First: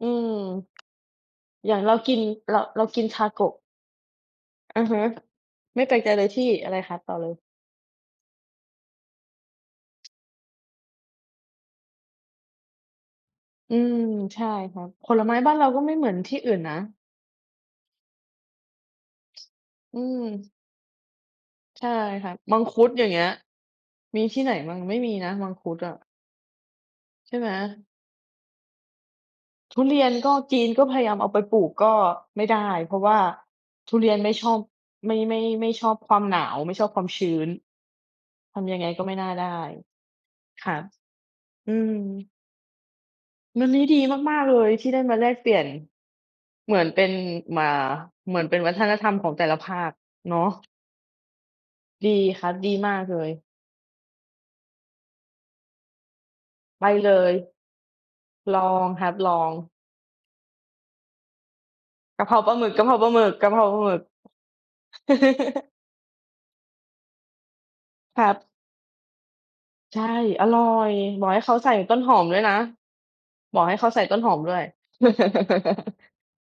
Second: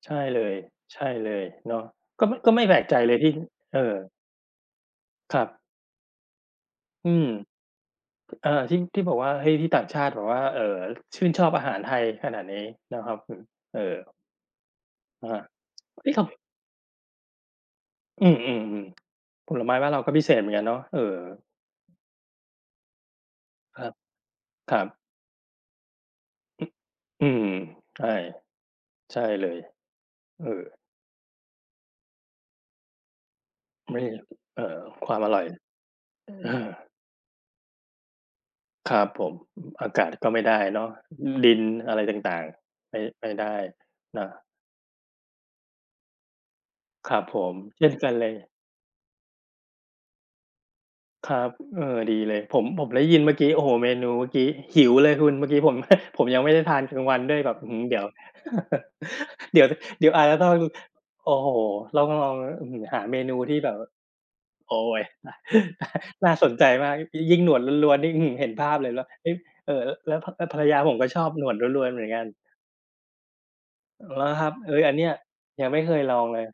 อืใช่ม เลย ใช่เลยอยเน่าาะ งเรากิน ก็ ก็เรา ไม่แปเลรากใจกิน เลยที่ Tako เออ อือฮึ ครับ ไม่แปลกใจเลยที่ อะไรคะ? อืต่อม เลย ก เอ่อ ที่ ที่บอกว่า เฮ้ย ที่ต่างชาติบอกว่า เอ่อ ชื่นชอบอาหารไทยขนาดนี้นะครับผม อเือ่อ ม ใช่ค่ะ ผลอา ไม้บ้านเราก็ไม่เเหมอื๊อยนคที่ำ อื่นนะ อืม ๆ ๆ ผลไม้บ้านเอรืาก็พิม เศษเหมือนกันเนาะ เออ ใช่ค่ะ มังคุด อย่างเงี้ย ครับ มีที่ไหนบค้ารง ัไม่บ มีนะมังคุดอะ อ อใืช่ไม หม? ใช่ ใช่เลย ทุเรียนก็ เอจอ ีนก็พยายามเอาไปปลูกก็ไม่ได้ เพราะว่าทไุม่ไเดรี้ ยนไม่ชอเบ อ่อ คไมวา่ มอไมร่ ่อย ไม่ชอบความหนาอว ไา ม่ชอบความชื้น ทำยังไงครก็ับไม่ผน่าม ได้ อากาศก็ไม่ได้ค่ะ เนาะ อ ดินอือม ะไรต่าง ๆ ไม่ ไม่ได้วันนี้ดีนะ มาก ๆ เลยที่ได้มาแลกเปลี่ยน เหมือนเป็คน รับผม ม อ่า เช่นกันเลเหมือย นเป็นวัฒนธรรมของแต่ละภาค เนาะ ครับ อ เออ ดีดีเลคย รัผบ ม ดีผมมาได้กเลยินย เมื่อกี้ โอ้โฮ เมนูเมื่อกี้ หิวเลยคุณ เมื่อกี้ผม ผมยังไม่ได้ทาไนปกลางเลวันย ด้วยแบบ อื้อฮือ เดี๋ยว ลองครับ ลอง เดี๋ยว เดี๋ยวอาจจะต้อง โอ้โฮ ต้องกลระอเพง ราปลาหอมื้ึอก ฮืกอ ะเพรหาาปลาเมหมึนก ูกะทีเ่พราแบปบ ลาหมึก โอ๊ย น่าสนใจมาก ย ยิ่งหนวดล้วน ๆ นี่ อคื้อรฮัือ เหบ ็นภาพเลย แล้ว เอ๊ย เอ่อ ใช่ แล้ว พ แลอ้วรภร่อรยาผย มก็ชบออบกให้หนเขวดาใส่ ล้วน ตๆ ้เหนมือหนอกัมน ด้วยนะ บอกให้เขาใส่ตเ้หรนอหอมครัดบ ้วย เอ๊ย อันเนี้ยยังไม่เคยลองเลย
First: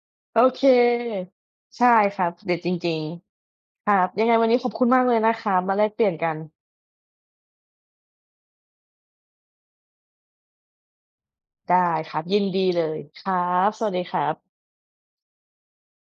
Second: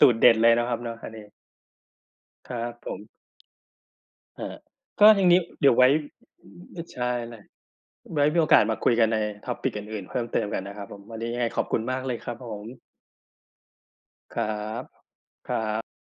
สูตรเด็ดโอเลยเนค ะครับเนาะอันนี้ ใช่ครับ คเดร็ัดจบผริม ง ๆ ครับ ยังไงอวา ันนี้ขอบคุณมากก็เลยทีนะนี้ครับ เดี๋มยาวแไลว้ กเปลี่ยนกัน อ อ ใช่ ไว้มีโอกาสมาคุยกันใน Topic อื่น ๆ เพิ่มเติมกันนะครับผม วันนี้ยังไงขอบไดคุ้ณมากเคลรยับ ครัยบินผดีเม ลยครับ สวัสดีครัคบ รับ ครับ